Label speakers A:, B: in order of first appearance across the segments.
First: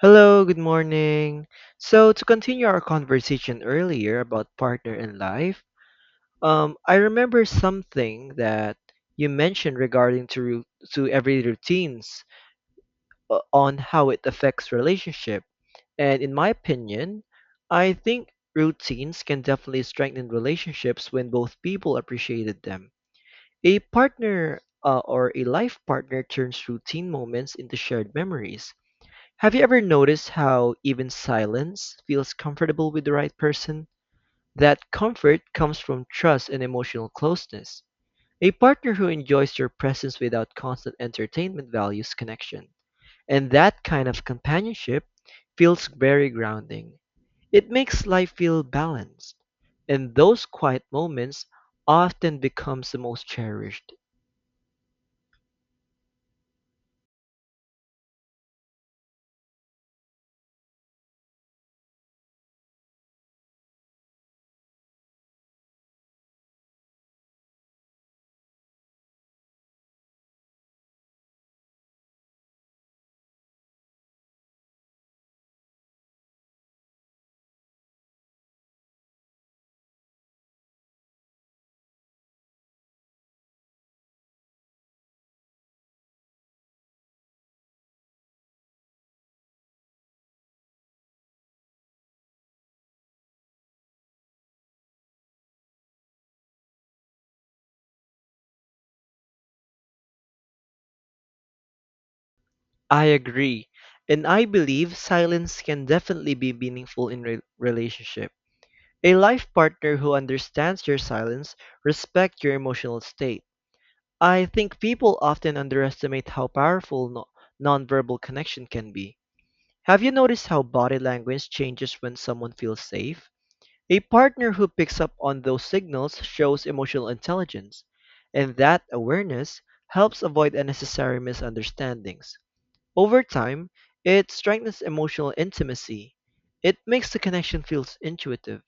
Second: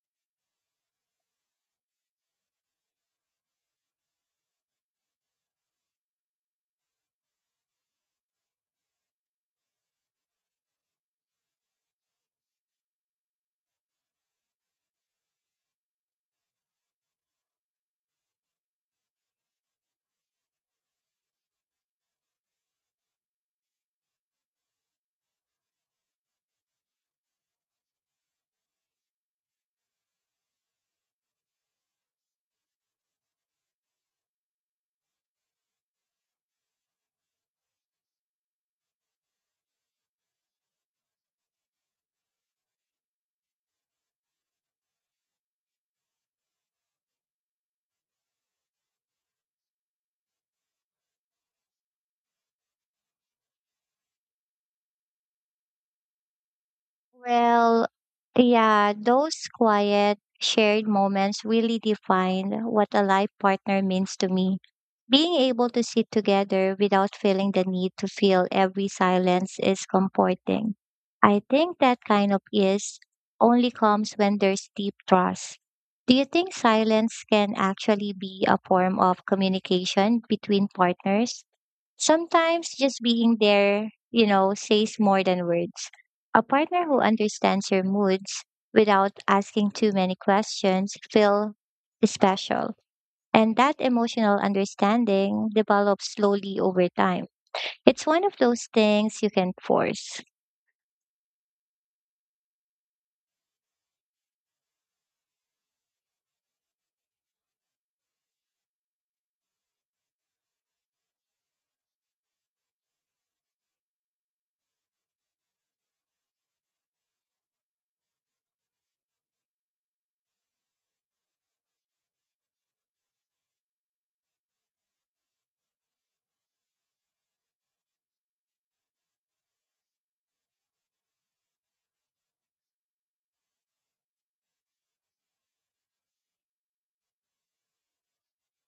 A: Hello, good morning. So, to continue our conversation earlier about partner in life, I remember something that you mentioned regarding to every routines on how it affects relationship. And in my opinion, I think routines can definitely strengthen relationships when both people appreciated them. A partner, or a life partner turns routine moments into shared memories. Have you ever noticed how even silence feels comfortable with the right person? That comfort comes from trust and emotional closeness. A partner who enjoys your presence without constant entertainment values connection. And that kind of companionship feels very grounding. It makes life feel balanced. And those quiet moments often becomes the most cherished.
B: Well, yeah, those quiet, shared moments really define what a life partner means to me. Being able to sit together without feeling the need to fill every silence is comforting. I think that kind of ease only comes when there's deep trust. Do you think silence can actually be a form of communication between partners? Sometimes just being there, says more than words. A partner who understands your moods without asking too many questions feel special. And that emotional understanding develops slowly over time. It's one of those things you can force.
A: I agree. And I believe silence can definitely be meaningful in relationship. A life partner who understands your silence, respects your emotional state. I think people often underestimate how powerful nonverbal connection can be. Have you noticed how body language changes when someone feels safe? A partner who picks up on those signals shows emotional intelligence, and that awareness helps avoid unnecessary misunderstandings. Over time, it strengthens emotional intimacy. It makes the connection feels intuitive.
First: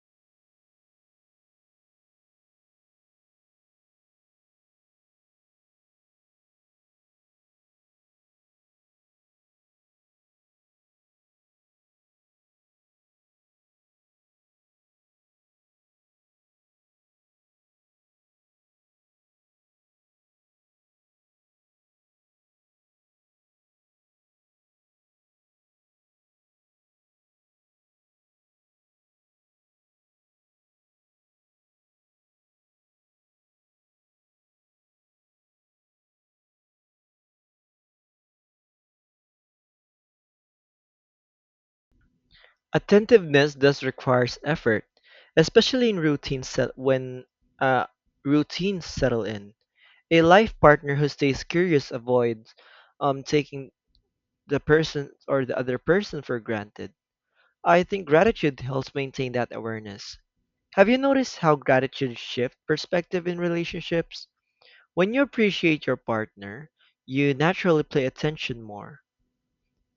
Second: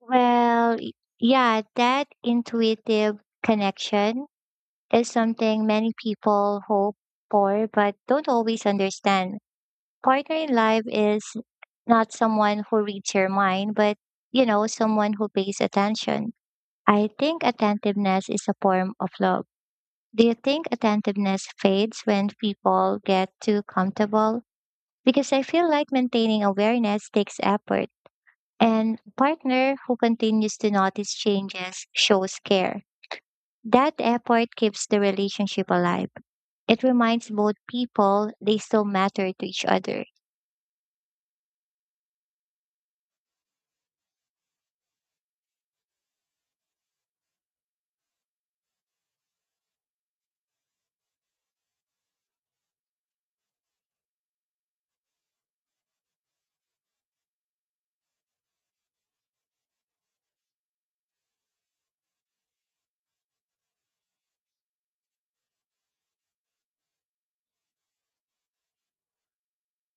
B: Well, y- yeah, that intuitive connection is something many people hope for but don't always understand partner in life is not someone who reads your mind, but someone who pays attention. I think attentiveness is a form of love. Do you think attentiveness fades when people get too comfortable? Because I feel like maintaining awareness takes effort, and a partner who continues to notice changes shows care. That effort keeps the relationship alive. It reminds both people they still matter to each other.
A: Attentiveness does requires effort, especially in uh, routines settle in. A life partner who stays curious avoids taking the person or the other person for granted. I think gratitude helps maintain that awareness. Have you noticed how gratitude shifts perspective in relationships? When you appreciate your partner, you naturally pay attention more.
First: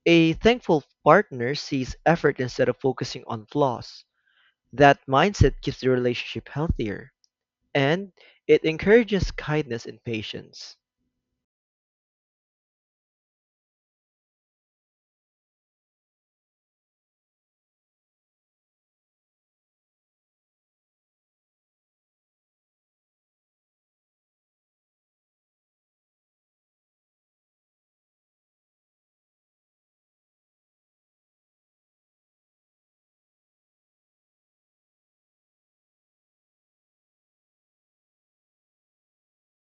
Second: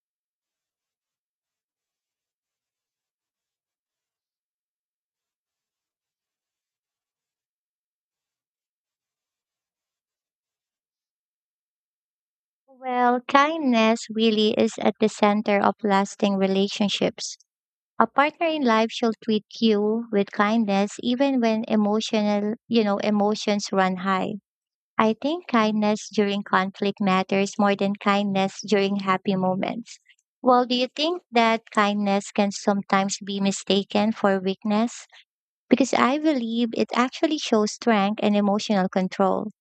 A: A thankful partner sees effort instead of focusing on flaws. That mindset keeps the relationship healthier, and it encourages kindness and patience.
B: Well, kindness really is at the center of lasting relationships. A partner in life should treat you with kindness even when emotional, emotions run high. I think kindness during conflict matters more than kindness during happy moments. Well, do you think that kindness can sometimes be mistaken for weakness? Because I believe it actually shows strength and emotional control.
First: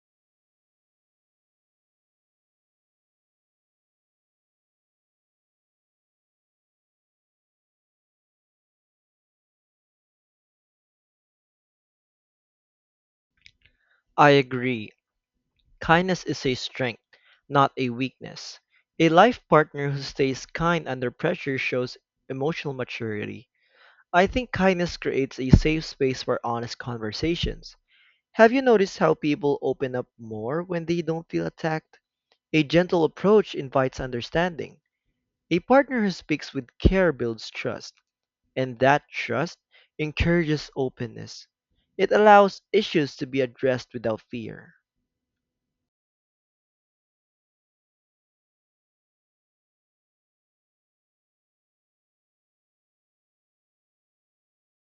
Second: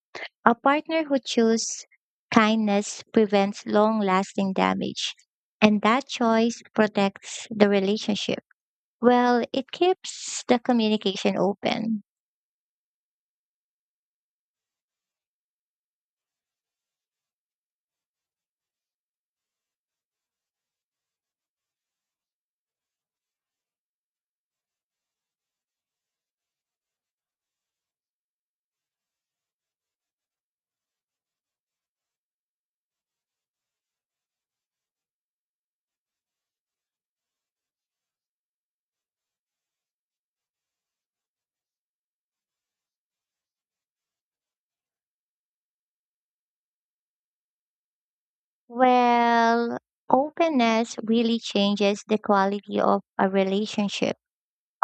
B: A partner who chooses kindness prevents long lasting damage, and that choice protects the relationship. Well, it keeps the communication open.
A: I agree. Kindness is a strength, not a weakness. A life partner who stays kind under pressure shows emotional maturity. I think kindness creates a safe space for honest conversations. Have you noticed how people open up more when they don't feel attacked? A gentle approach invites understanding. A partner who speaks with care builds trust, and that trust encourages openness. It allows issues to be addressed without fear.
B: Well, openness really changes the quality of a relationship.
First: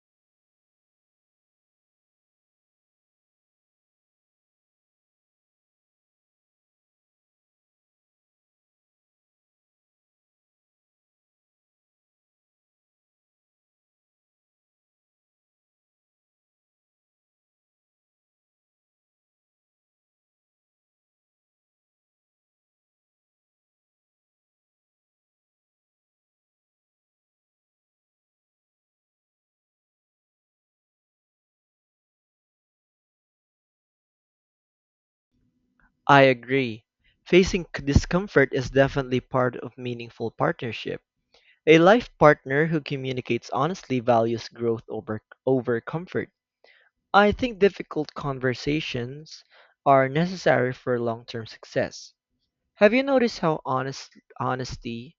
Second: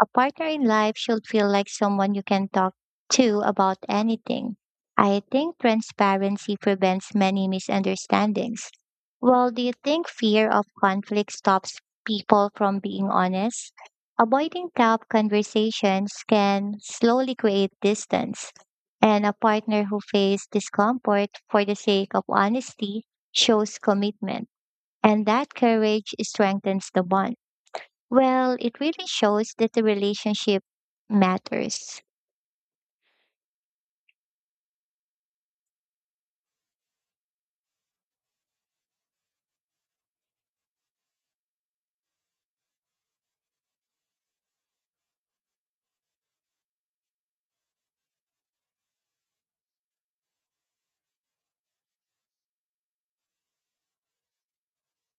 B: A partner in life should feel like someone you can talk to about anything. I think transparency prevents many misunderstandings. Well, do you think fear of conflict stops people from being honest? Avoiding tough conversations can slowly create distance, and a partner who faces discomfort for the sake of honesty shows commitment, and that courage strengthens the bond. Well, it really shows that the relationship matters.
A: I agree. Facing discomfort is definitely part of meaningful partnership. A life partner who communicates honestly values growth over comfort. I think difficult conversations are necessary for long-term success. Have you noticed how honesty,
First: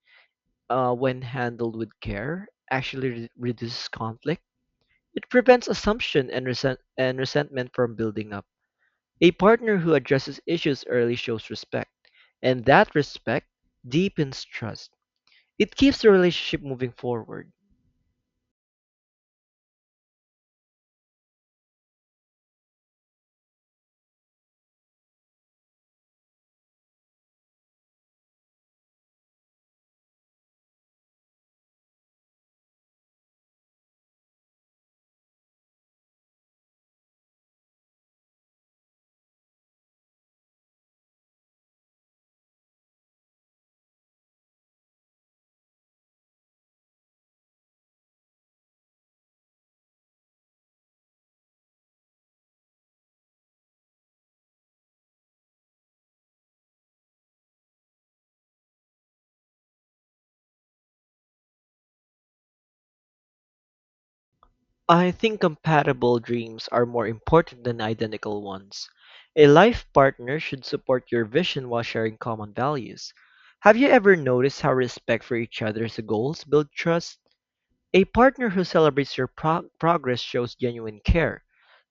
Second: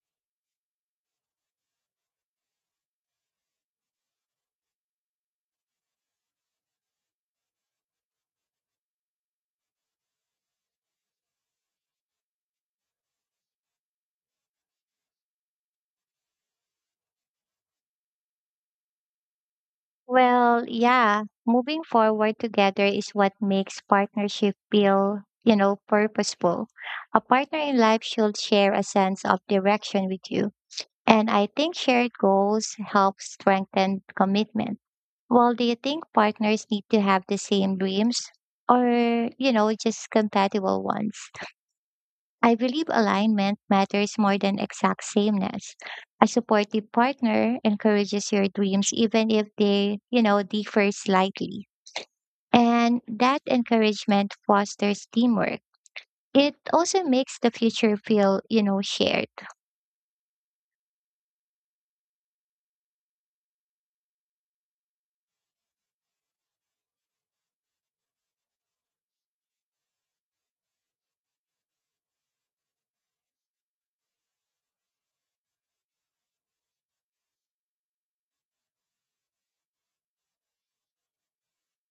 A: when handled with care, actually reduces conflict? It prevents assumption and resentment from building up. A partner who addresses issues early shows respect, and that respect deepens trust. It keeps the relationship moving forward.
B: Well, yeah, moving forward together is what makes partnership feel, purposeful. A partner in life should share a sense of direction with you. And I think shared goals help strengthen commitment. Well, do you think partners need to have the same dreams or, just compatible ones? I believe alignment matters more than exact sameness. A supportive partner encourages your dreams even if they, differ slightly. And that encouragement fosters teamwork. It also makes the future feel, shared.
A: I think compatible dreams are more important than identical ones. A life partner should support your vision while sharing common values. Have you ever noticed how respect for each other's goals builds trust? A partner who celebrates your progress shows genuine care,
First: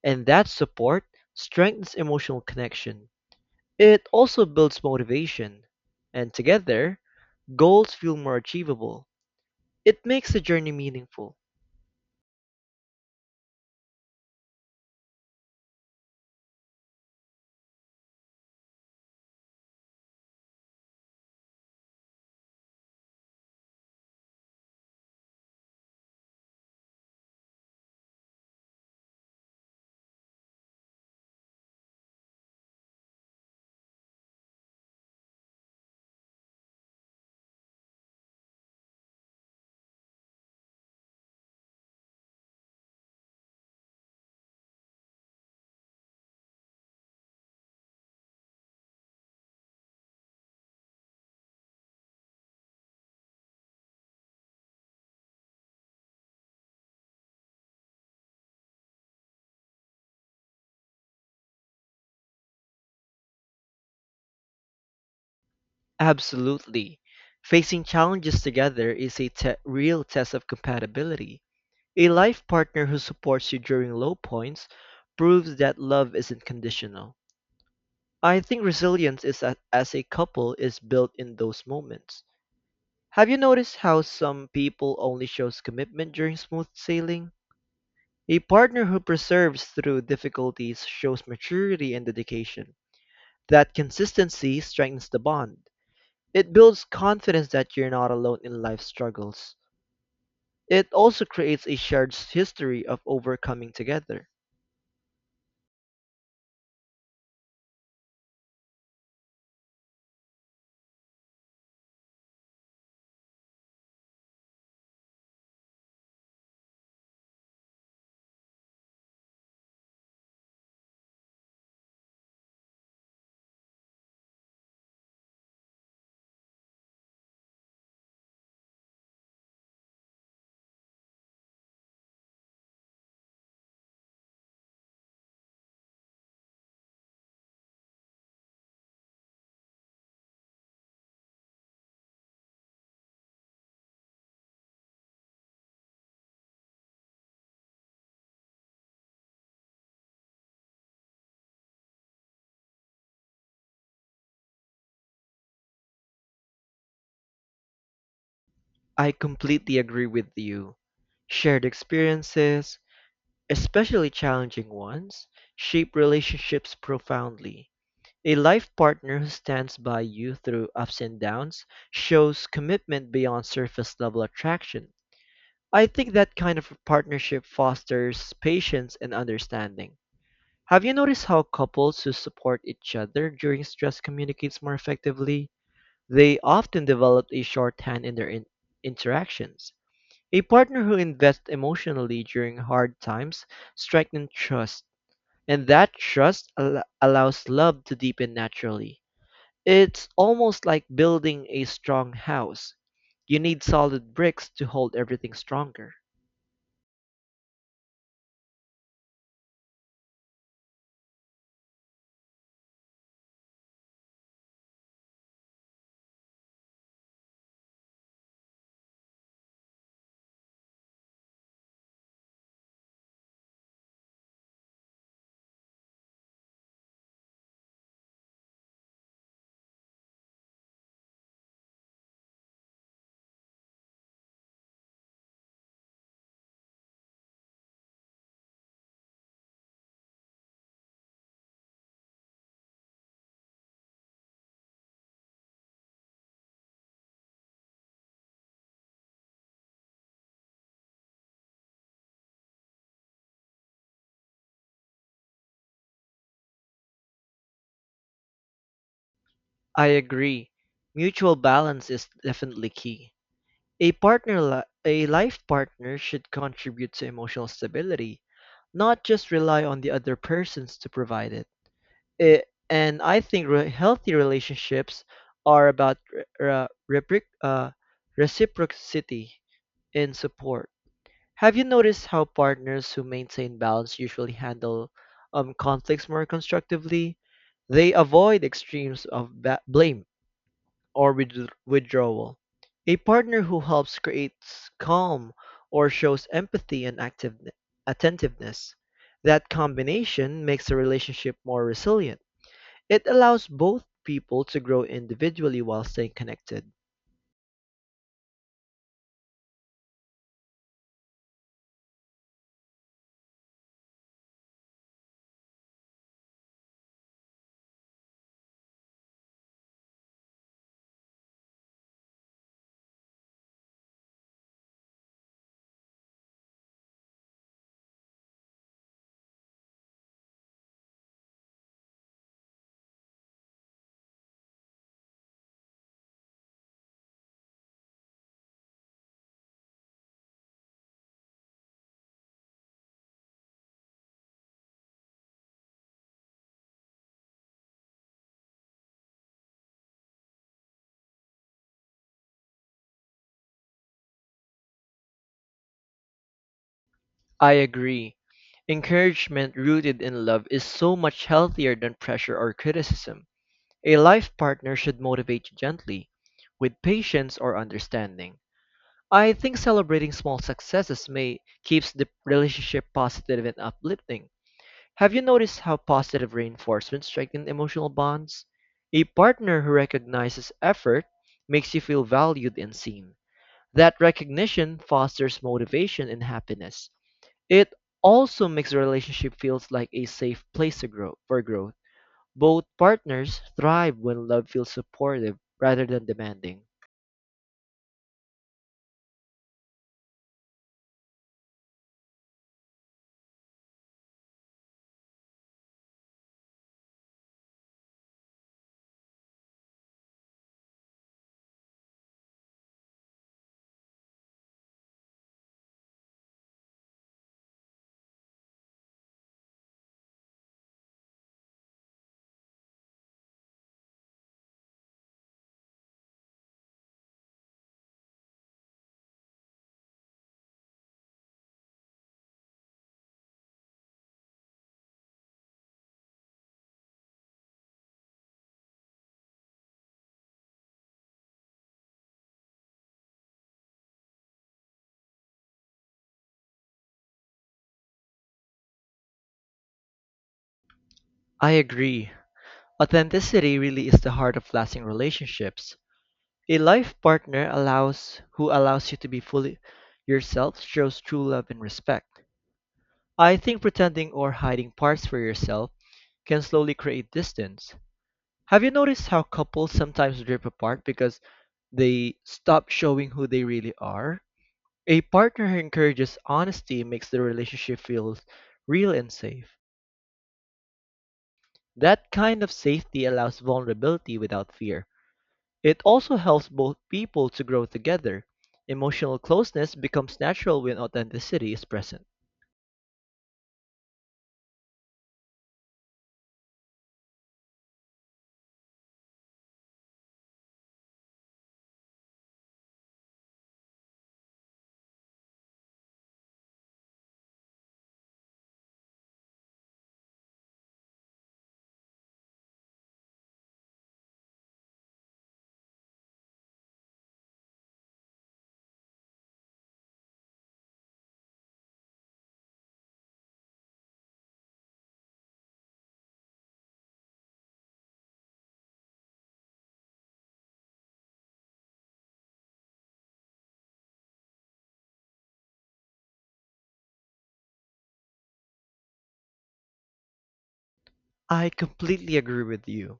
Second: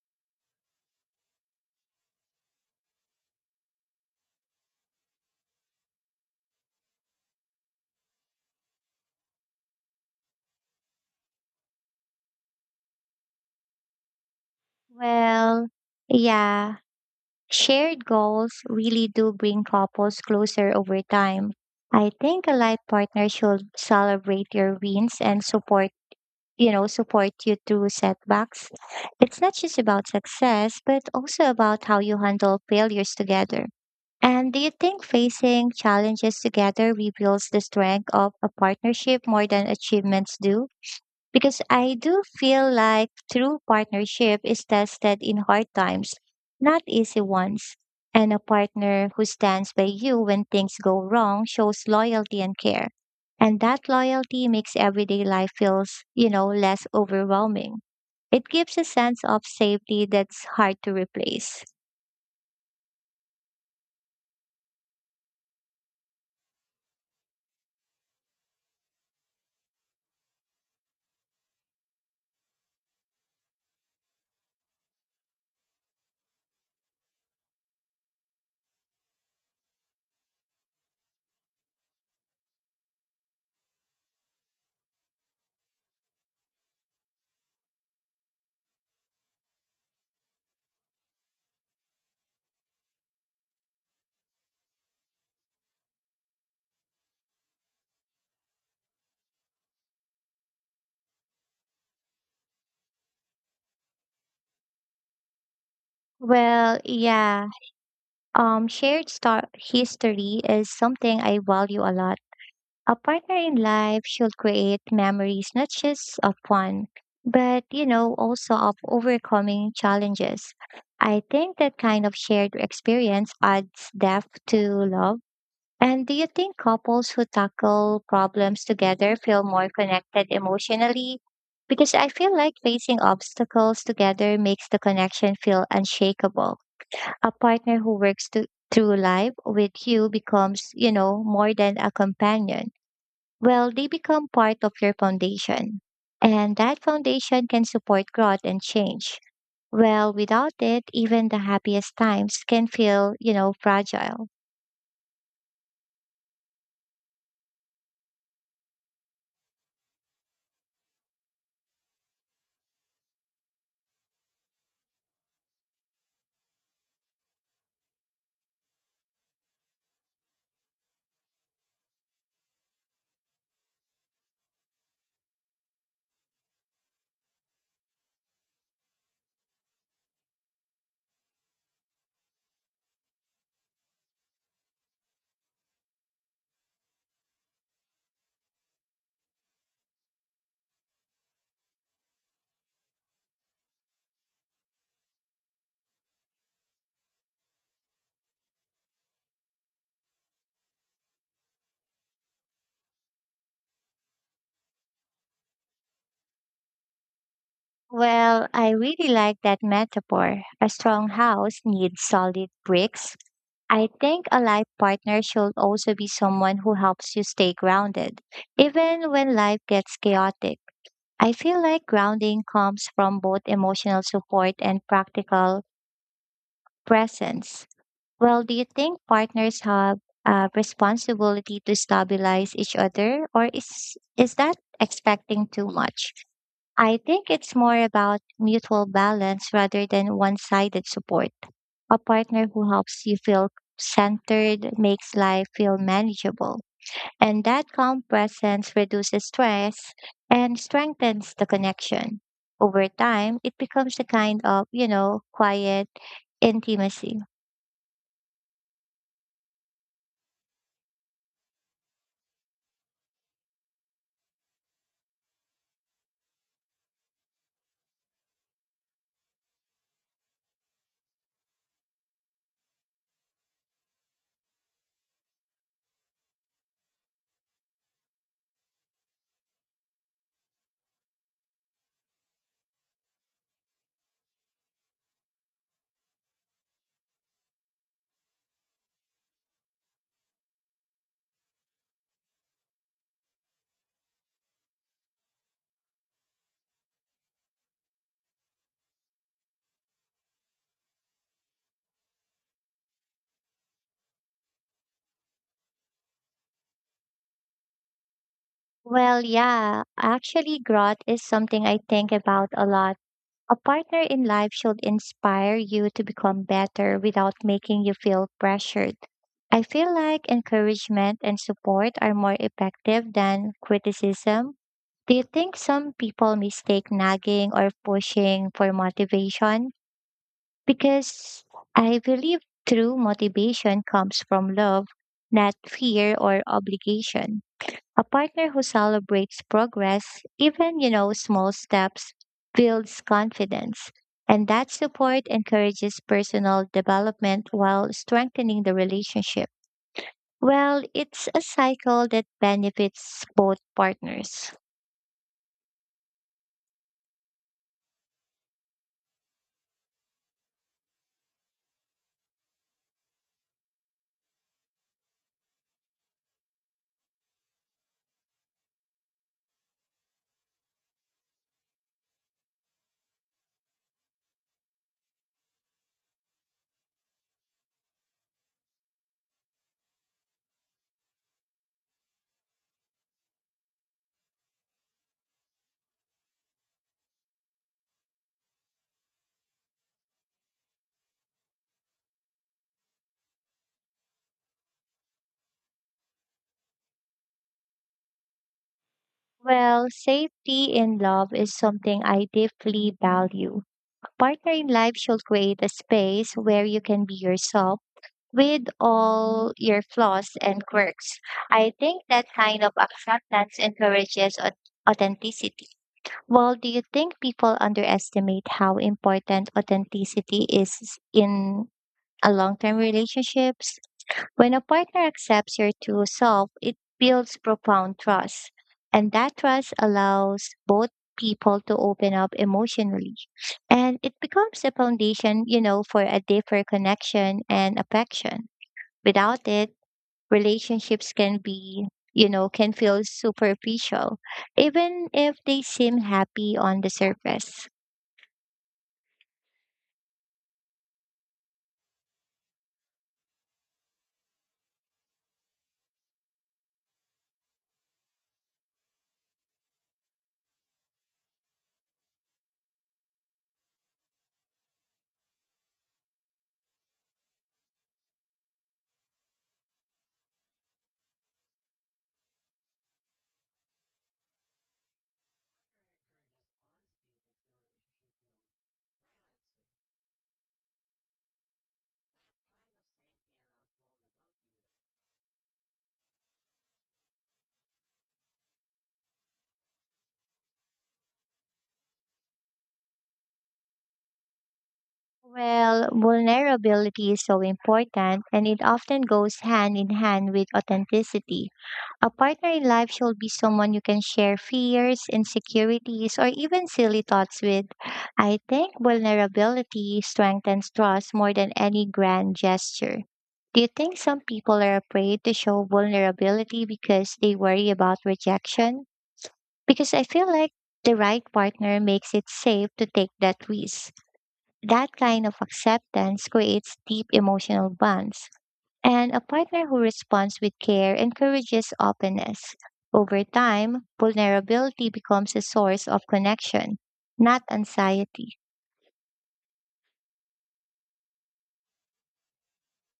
A: and that support strengthens emotional connection. It also builds motivation, and together, goals feel more achievable. It makes the journey meaningful.
B: Well, yeah, shared goals really do bring couples closer over time. I think a life partner should celebrate your wins and support you through setbacks. It's not just about success, but also about how you handle failures together. And do you think facing challenges together reveals the strength of a partnership more than achievements do? Because I do feel like true partnership is tested in hard times, not easy ones. And a partner who stands by you when things go wrong shows loyalty and care. And that loyalty makes everyday life feels, less overwhelming. It gives a sense of safety that's hard to replace.
A: Absolutely. Facing challenges together is real test of compatibility. A life partner who supports you during low points proves that love isn't conditional. I think resilience as a couple is built in those moments. Have you noticed how some people only shows commitment during smooth sailing? A partner who perseveres through difficulties shows maturity and dedication. That consistency strengthens the bond. It builds confidence that you're not alone in life's struggles. It also creates a shared history of overcoming together.
B: Well, yeah, history is something I value a lot. A partner in life should create memories not just of fun, but also of overcoming challenges. I think that kind of shared experience adds depth to love. And do you think couples who tackle problems together feel more connected emotionally? Because I feel like facing obstacles together makes the connection feel unshakable. A partner who works to, through life with you becomes, more than a companion. Well, they become part of your foundation. And that foundation can support growth and change. Well, without it, even the happiest times can feel, fragile.
A: I completely agree with you. Shared experiences, especially challenging ones, shape relationships profoundly. A life partner who stands by you through ups and downs shows commitment beyond surface level attraction. I think that kind of partnership fosters patience and understanding. Have you noticed how couples who support each other during stress communicates more effectively? They often develop a shorthand in interactions. A partner who invests emotionally during hard times strengthens trust, and that trust allows love to deepen naturally. It's almost like building a strong house. You need solid bricks to hold everything stronger.
B: Well, I really like that metaphor. A strong house needs solid bricks. I think a life partner should also be someone who helps you stay grounded, even when life gets chaotic. I feel like grounding comes from both emotional support and practical presence. Well, do you think partners have a responsibility to stabilize each other, or is that expecting too much? I think it's more about mutual balance rather than one-sided support. A partner who helps you feel centered makes life feel manageable, and that calm presence reduces stress and strengthens the connection. Over time, it becomes a kind of, quiet intimacy.
A: I agree. Mutual balance is definitely key. A life partner should contribute to emotional stability, not just rely on the other persons to provide it. I- and I think healthy relationships are about repric- uh, reciprocity in support. Have you noticed how partners who maintain balance usually handle conflicts more constructively? They avoid extremes of blame or withdrawal. A partner who helps creates calm or shows empathy and active attentiveness. That combination makes a relationship more resilient. It allows both people to grow individually while staying connected.
B: Well, yeah, actually, growth is something I think about a lot. A partner in life should inspire you to become better without making you feel pressured. I feel like encouragement and support are more effective than criticism. Do you think some people mistake nagging or pushing for motivation? Because I believe true motivation comes from love, not fear or obligation. A partner who celebrates progress, even, small steps, builds confidence. And that support encourages personal development while strengthening the relationship. Well, it's a cycle that benefits both partners.
A: I agree. Encouragement rooted in love is so much healthier than pressure or criticism. A life partner should motivate you gently, with patience or understanding. I think celebrating small successes may keeps the relationship positive and uplifting. Have you noticed how positive reinforcement strengthens emotional bonds? A partner who recognizes effort makes you feel valued and seen. That recognition fosters motivation and happiness. It also makes the relationship feels like a safe place to grow for growth. Both partners thrive when love feels supportive rather than demanding.
B: Well, safety in love is something I deeply value. A partner in life should create a space where you can be yourself with all your flaws and quirks. I think that kind of acceptance encourages authenticity. Well, do you think people underestimate how important authenticity is in a long-term relationships? When a partner accepts your true self, it builds profound trust, and that trust allows both people to open up emotionally and it becomes a foundation for a deeper connection and affection. Without it, relationships can be, can feel superficial, even if they seem happy on the surface.
A: I agree. Authenticity really is the heart of lasting relationships. A life partner allows who allows you to be fully yourself shows true love and respect. I think pretending or hiding parts for yourself can slowly create distance. Have you noticed how couples sometimes drift apart because they stop showing who they really are? A partner who encourages honesty makes the relationship feel real and safe. That kind of safety allows vulnerability without fear. It also helps both people to grow together. Emotional closeness becomes natural when authenticity is present.
B: Well, vulnerability is so important and it often goes hand in hand with authenticity. A partner in life should be someone you can share fears, insecurities, or even silly thoughts with. I think vulnerability strengthens trust more than any grand gesture. Do you think some people are afraid to show vulnerability because they worry about rejection? Because I feel like the right partner makes it safe to take that risk. That kind of acceptance creates deep emotional bonds and a partner who responds with care encourages openness. Over time, vulnerability becomes a source of connection, not anxiety.
A: I completely agree with you.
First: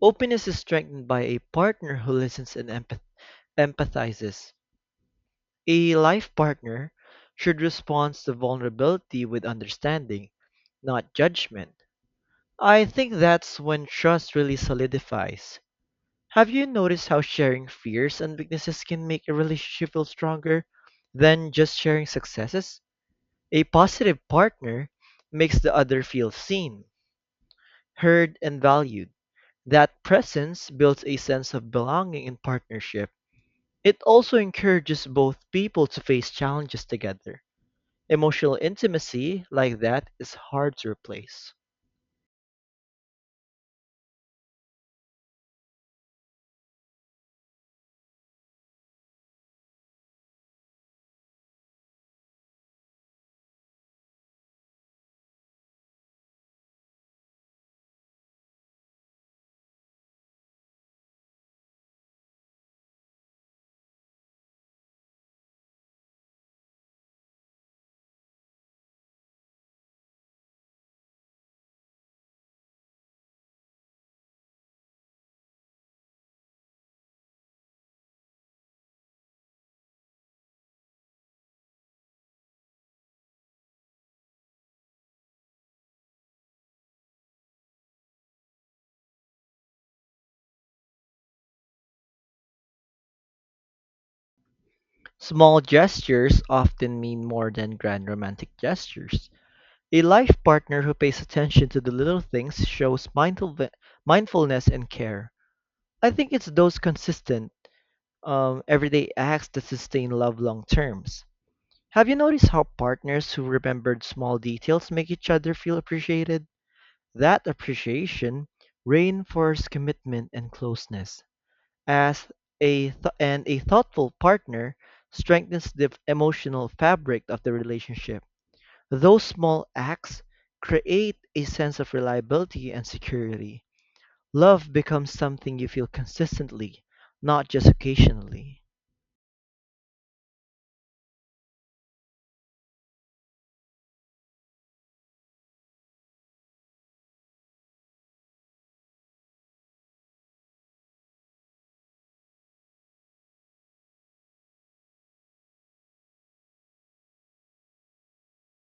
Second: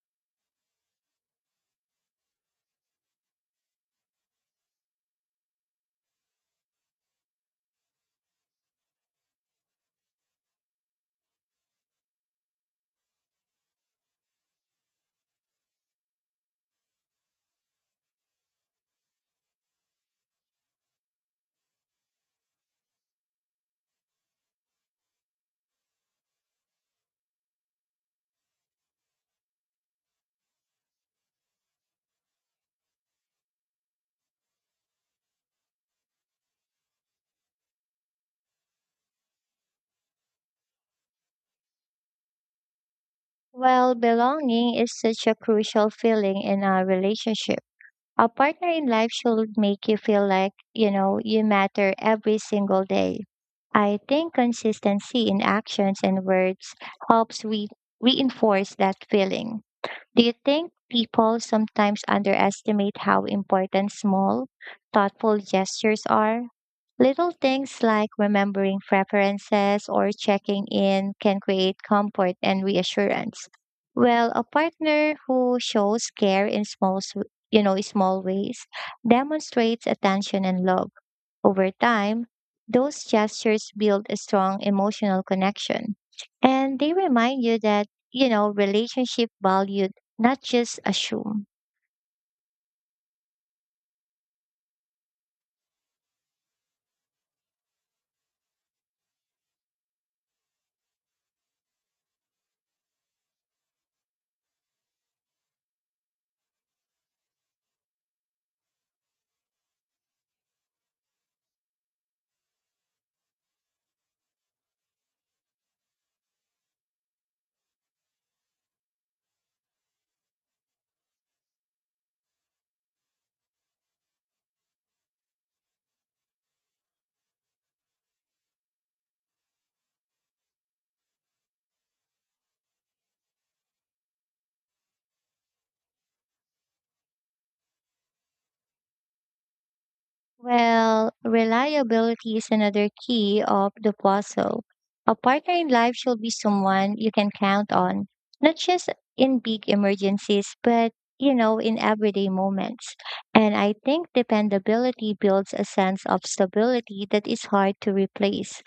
A: Openness is strengthened by a partner who listens and empathizes. A life partner should respond to vulnerability with understanding, not judgment. I think that's when trust really solidifies. Have you noticed how sharing fears and weaknesses can make a relationship feel stronger than just sharing successes? A positive partner makes the other feel seen, heard, and valued. That presence builds a sense of belonging in partnership. It also encourages both people to face challenges together. Emotional intimacy like that is hard to replace.
B: While belonging is such a crucial feeling in a relationship, a partner in life should make you feel like, you matter every single day. I think consistency in actions and words helps reinforce that feeling. Do you think people sometimes underestimate how important small, thoughtful gestures are? Little things like remembering preferences or checking in can create comfort and reassurance. Well, a partner who shows care in small, s- you know, small ways demonstrates attention and love. Over time, those gestures build a strong emotional connection. And they remind you that, relationship valued, not just assume.
A: Small gestures often mean more than grand romantic gestures. A life partner who pays attention to the little things shows mindfulness and care. I think it's those consistent, everyday acts that sustain love long terms. Have you noticed how partners who remembered small details make each other feel appreciated? That appreciation reinforces commitment and closeness as and a thoughtful partner strengthens the emotional fabric of the relationship. Those small acts create a sense of reliability and security. Love becomes something you feel consistently, not just occasionally.
B: Well, reliability is another key of the puzzle. A partner in life should be someone you can count on, not just in big emergencies, but, in everyday moments. And I think dependability builds a sense of stability that is hard to replace.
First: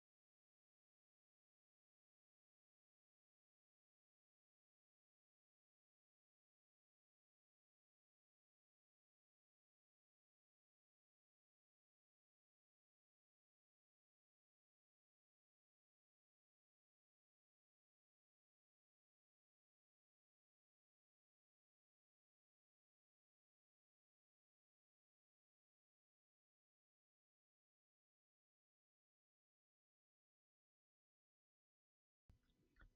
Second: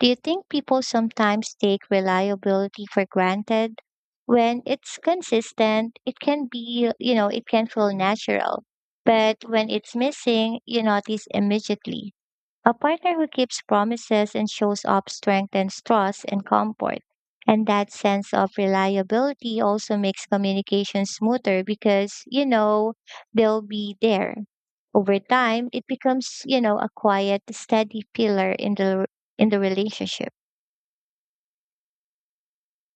B: Do you think people sometimes take reliability for granted? When it's consistent, it can be, you know, it can feel natural. But when it's missing, you notice immediately. A partner who keeps promises and shows up strengthens trust and comfort. And that sense of reliability also makes communication smoother because, they'll be there. Over time, it becomes, a quiet, steady pillar in the relationship.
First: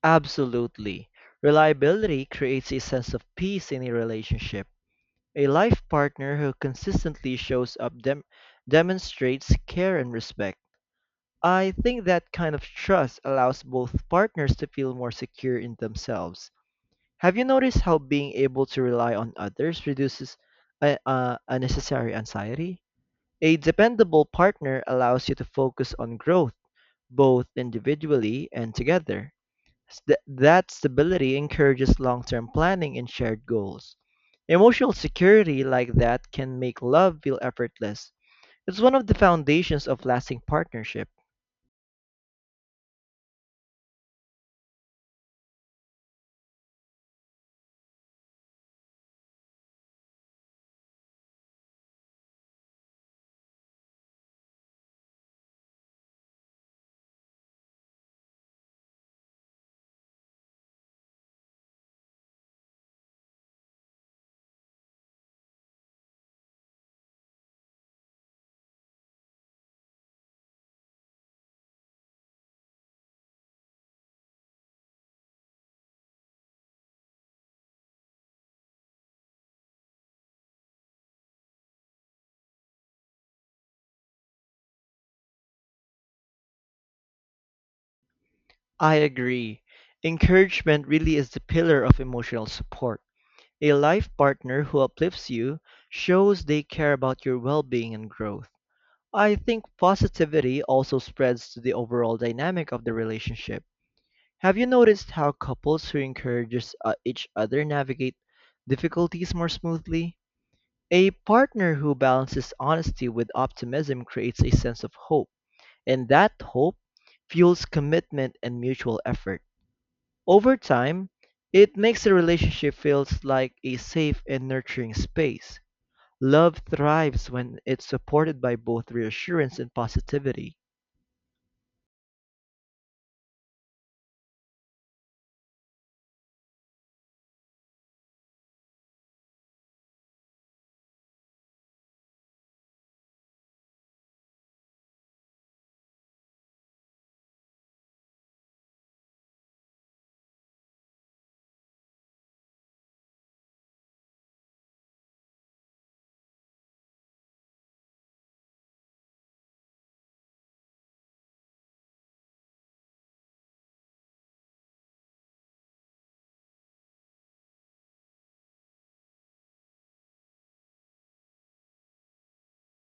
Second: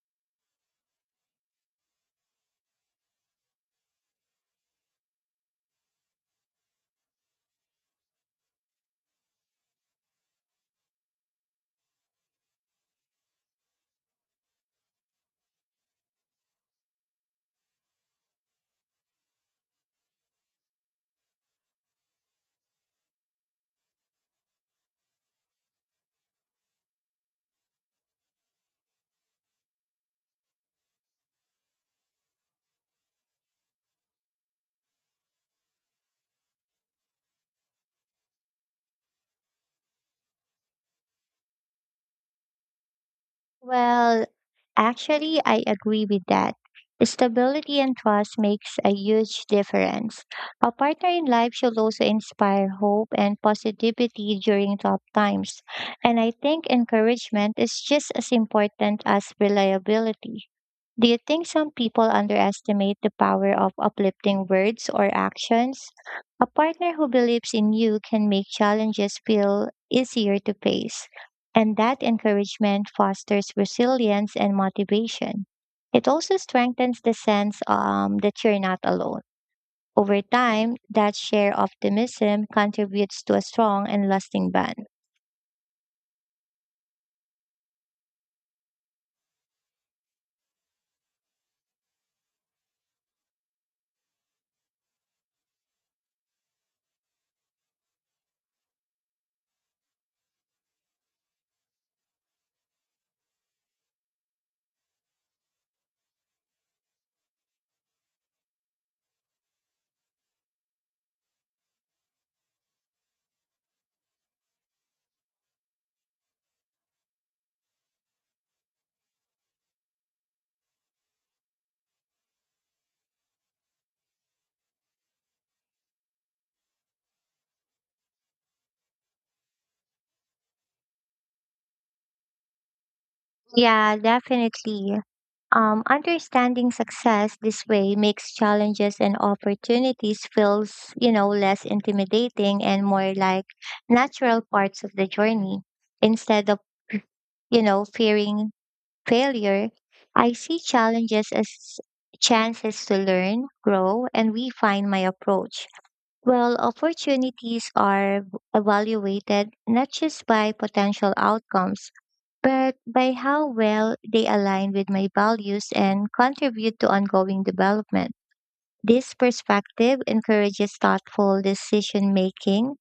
A: Absolutely. Reliability creates a sense of peace in a relationship. A life partner who consistently shows up demonstrates care and respect. I think that kind of trust allows both partners to feel more secure in themselves. Have you noticed how being able to rely on others reduces unnecessary anxiety? A dependable partner allows you to focus on growth, both individually and together. S- That stability encourages long term planning and shared goals. Emotional security like that can make love feel effortless. It's one of the foundations of lasting partnership.
B: Well, actually, I agree with that. Stability and trust makes a huge difference. A partner in life should also inspire hope and positivity during tough times. And I think encouragement is just as important as reliability. Do you think some people underestimate the power of uplifting words or actions? A partner who believes in you can make challenges feel easier to face, and that encouragement fosters resilience and motivation. It also strengthens the sense that you're not alone. Over time, that share optimism contributes to a strong and lasting bond.
A: I agree. Encouragement really is the pillar of emotional support. A life partner who uplifts you shows they care about your well being and growth. I think positivity also spreads to the overall dynamic of the relationship. Have you noticed how couples who encourage each other navigate difficulties more smoothly? A partner who balances honesty with optimism creates a sense of hope, and that hope fuels commitment and mutual effort. Over time, it makes the relationship feels like a safe and nurturing space. Love thrives when it's supported by both reassurance and positivity.
B: Yeah, definitely. Understanding success this way makes challenges and opportunities feels, less intimidating and more like natural parts of the journey. Instead of, fearing failure, I see challenges as chances to learn, grow, and refine my approach. Well, opportunities are evaluated not just by potential outcomes, but by how well they align with my values and contribute to ongoing development. This perspective encourages thoughtful decision making,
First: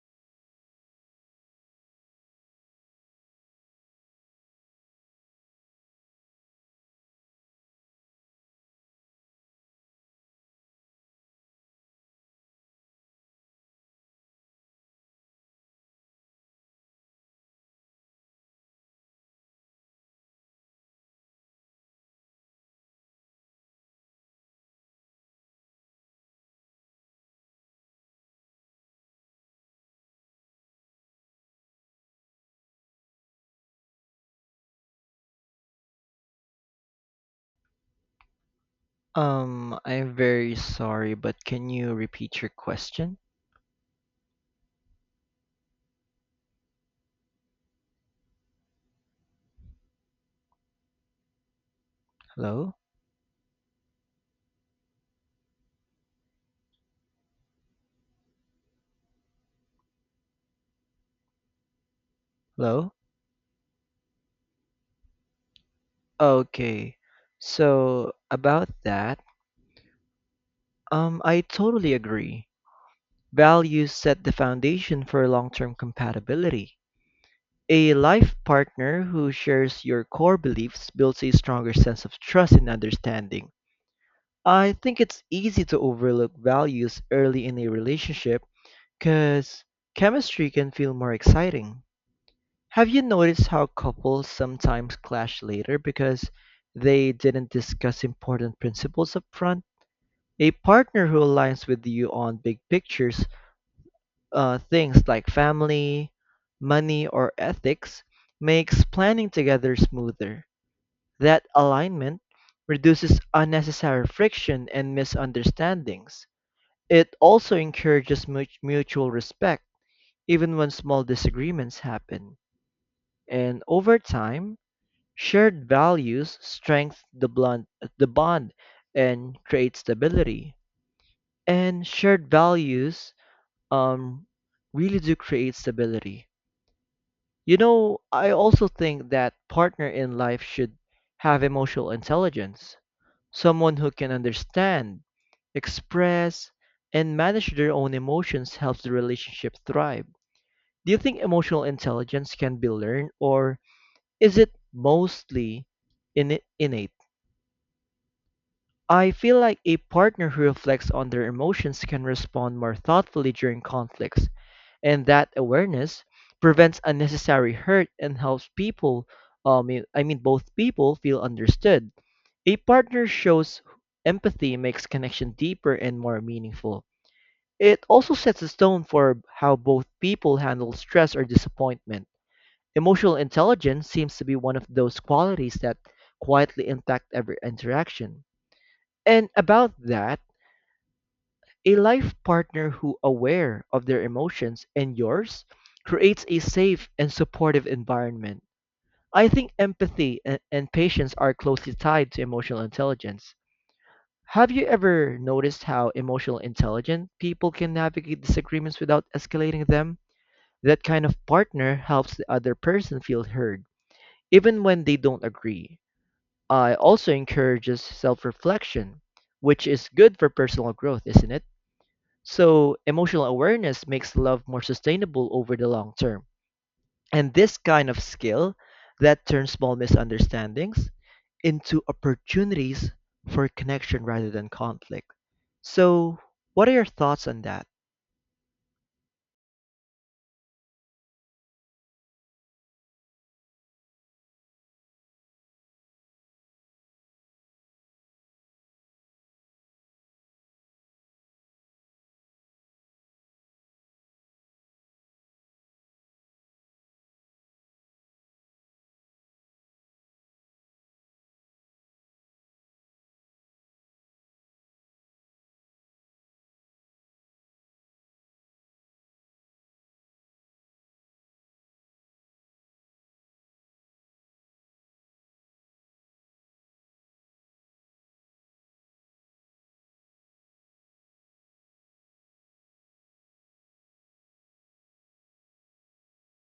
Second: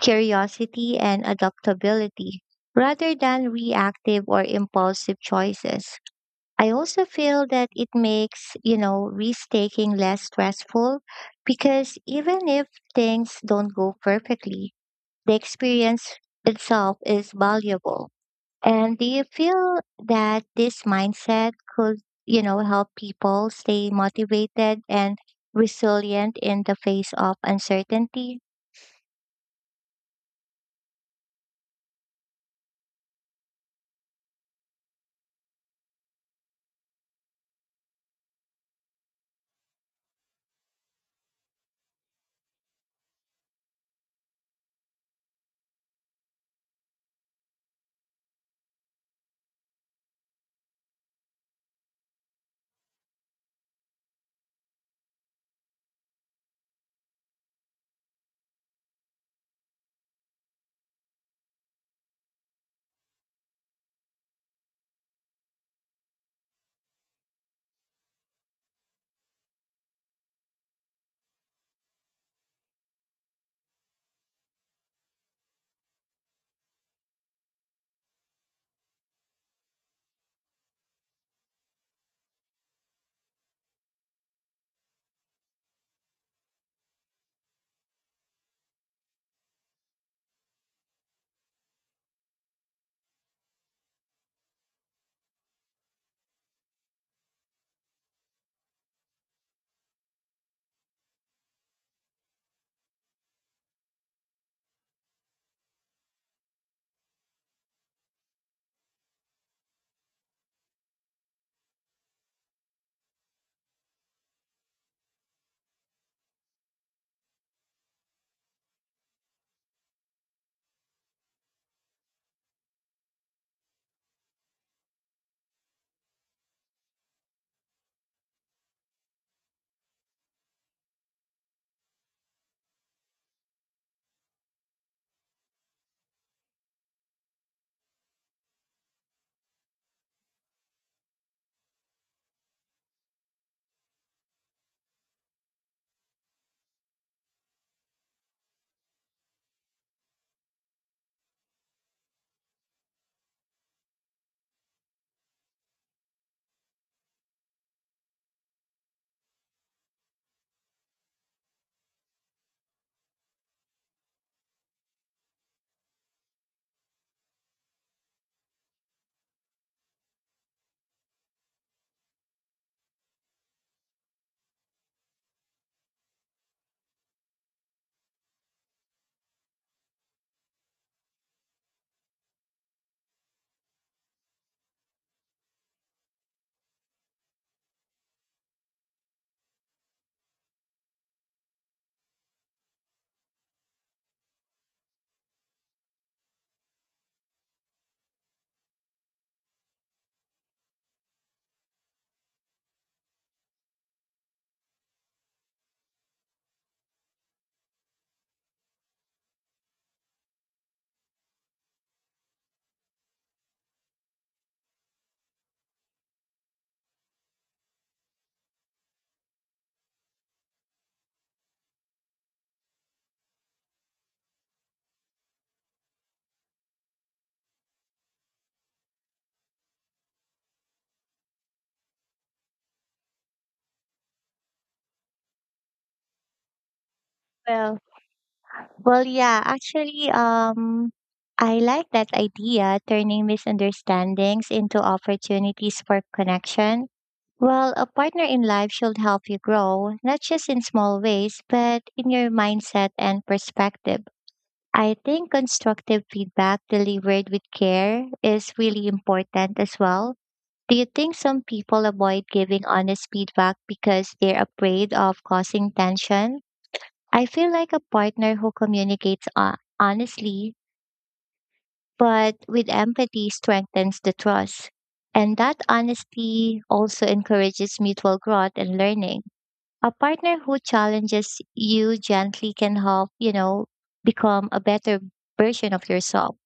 B: curiosity, and adaptability rather than reactive or impulsive choices. I also feel that it makes, risk taking less stressful because even if things don't go perfectly, the experience itself is valuable. And do you feel that this mindset could, help people stay motivated and resilient in the face of uncertainty?
A: I'm very sorry, but can you repeat your question? Hello? Hello? Okay. So, about that, I totally agree. Values set the foundation for long-term compatibility. A life partner who shares your core beliefs builds a stronger sense of trust and understanding. I think it's easy to overlook values early in a relationship because chemistry can feel more exciting. Have you noticed how couples sometimes clash later because they didn't discuss important principles up front? A partner who aligns with you on big pictures, things like family, money, or ethics, makes planning together smoother. That alignment reduces unnecessary friction and misunderstandings. It also encourages mutual respect, even when small disagreements happen. And over time, shared values strengthen the bond and create stability. And shared values um, really do create stability. You know, I also think that partner in life should have emotional intelligence. Someone who can understand, express, and manage their own emotions helps the relationship thrive. Do you think emotional intelligence can be learned or is it mostly innate? I feel like a partner who reflects on their emotions can respond more thoughtfully during conflicts, and that awareness prevents unnecessary hurt and helps people, I mean both people, feel understood. A partner shows empathy makes connection deeper and more meaningful. It also sets the tone for how both people handle stress or disappointment. Emotional intelligence seems to be one of those qualities that quietly impact every interaction. And about that, a life partner who aware of their emotions and yours creates a safe and supportive environment. I think empathy and patience are closely tied to emotional intelligence. Have you ever noticed how emotional intelligent people can navigate disagreements without escalating them? That kind of partner helps the other person feel heard, even when they don't agree. I also encourages self-reflection, which is good for personal growth, isn't it? So, emotional awareness makes love more sustainable over the long term. And this kind of skill that turns small misunderstandings into opportunities for connection rather than conflict. So, what are your thoughts on that?
B: Well, well, yeah, actually, I like that idea, turning misunderstandings into opportunities for connection. Well, a partner in life should help you grow, not just in small ways, but in your mindset and perspective. I think constructive feedback delivered with care is really important as well. Do you think some people avoid giving honest feedback because they're afraid of causing tension? I feel like a partner who communicates honestly but with empathy strengthens the trust. And that honesty also encourages mutual growth and learning. A partner who challenges you gently can help, become a better version of yourself.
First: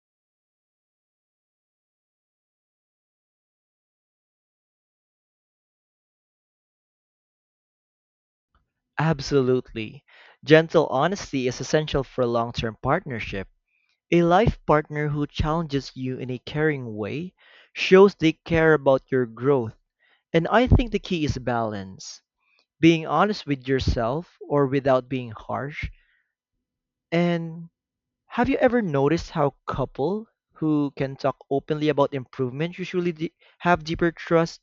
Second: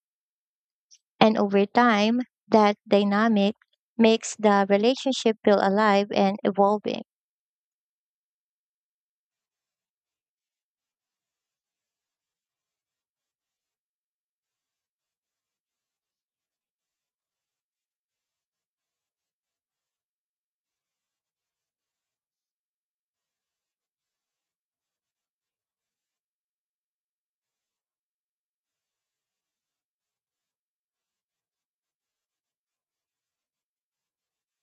B: And over time, that dynamic makes the relationship feel alive and evolving.
A: Absolutely. Gentle honesty is essential for long term partnership. A life partner who challenges you in a caring way shows they care about your growth. And I think the key is balance, being honest with yourself or without being harsh. And have you ever noticed how couple who can talk openly about improvement have deeper trust?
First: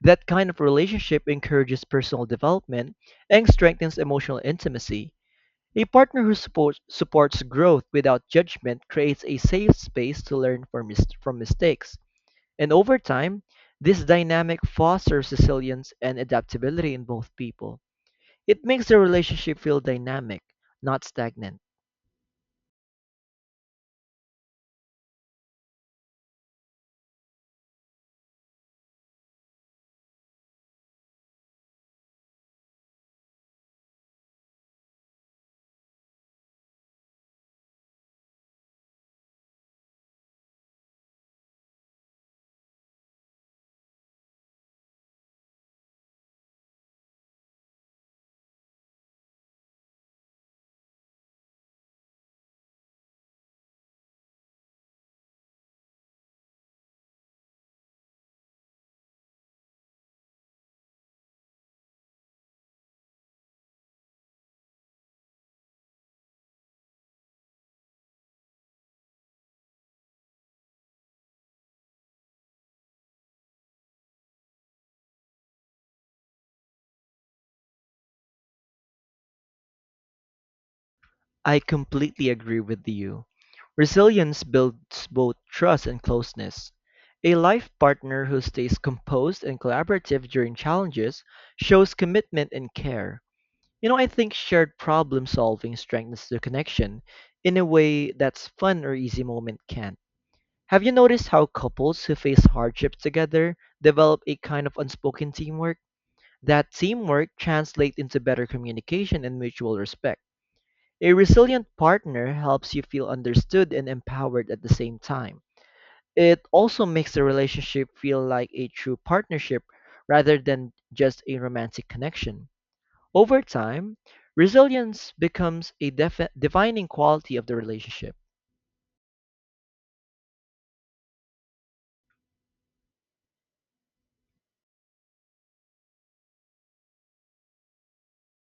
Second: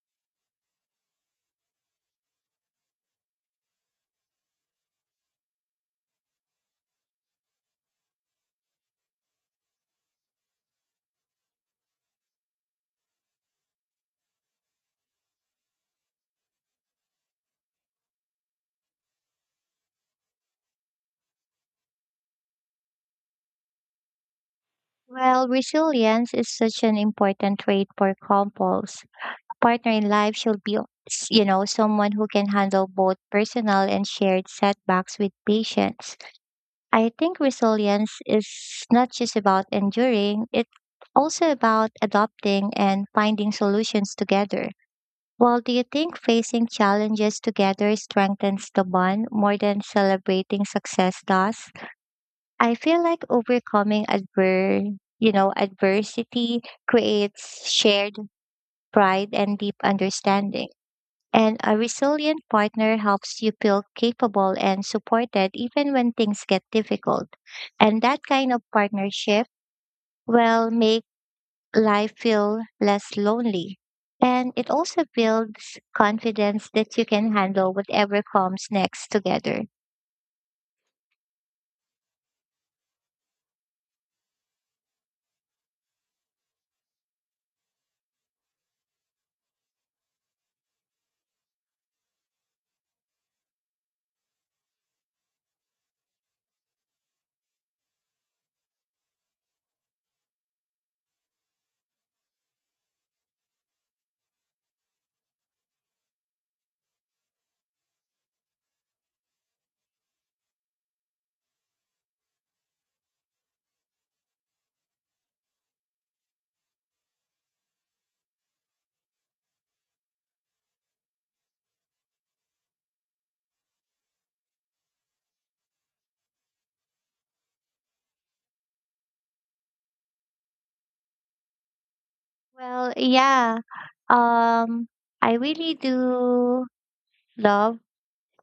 A: That kind of relationship encourages personal development and strengthens emotional intimacy. A partner who supports growth without judgment creates a safe space to learn from mistakes. And over time, this dynamic fosters resilience and adaptability in both people. It makes the relationship feel dynamic, not stagnant.
B: Well, resilience is such an important trait for couples. A partner in life should be, someone who can handle both personal and shared setbacks with patience. I think resilience is not just about enduring, it's also about adopting and finding solutions together. Well, do you think facing challenges together strengthens the bond more than celebrating success does? I feel like overcoming adver- you know, adversity creates shared pride and deep understanding. And a resilient partner helps you feel capable and supported even when things get difficult. And that kind of partnership will make life feel less lonely. And it also builds confidence that you can handle whatever comes next together.
A: I completely agree with you. Resilience builds both trust and closeness. A life partner who stays composed and collaborative during challenges shows commitment and care. You know, I think shared problem solving strengthens the connection in a way that's fun or easy moment can't. Have you noticed how couples who face hardships together develop a kind of unspoken teamwork? That teamwork translates into better communication and mutual respect. A resilient partner helps you feel understood and empowered at the same time. It also makes the relationship feel like a true partnership rather than just a romantic connection. Over time, resilience becomes a defining quality of the relationship.
B: Well, yeah, um, I really do love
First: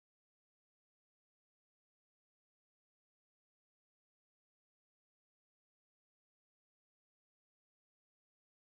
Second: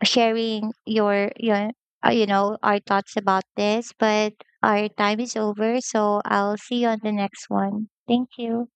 B: sharing our thoughts about this, but our time is over. So I'll see you on the next one. Thank you.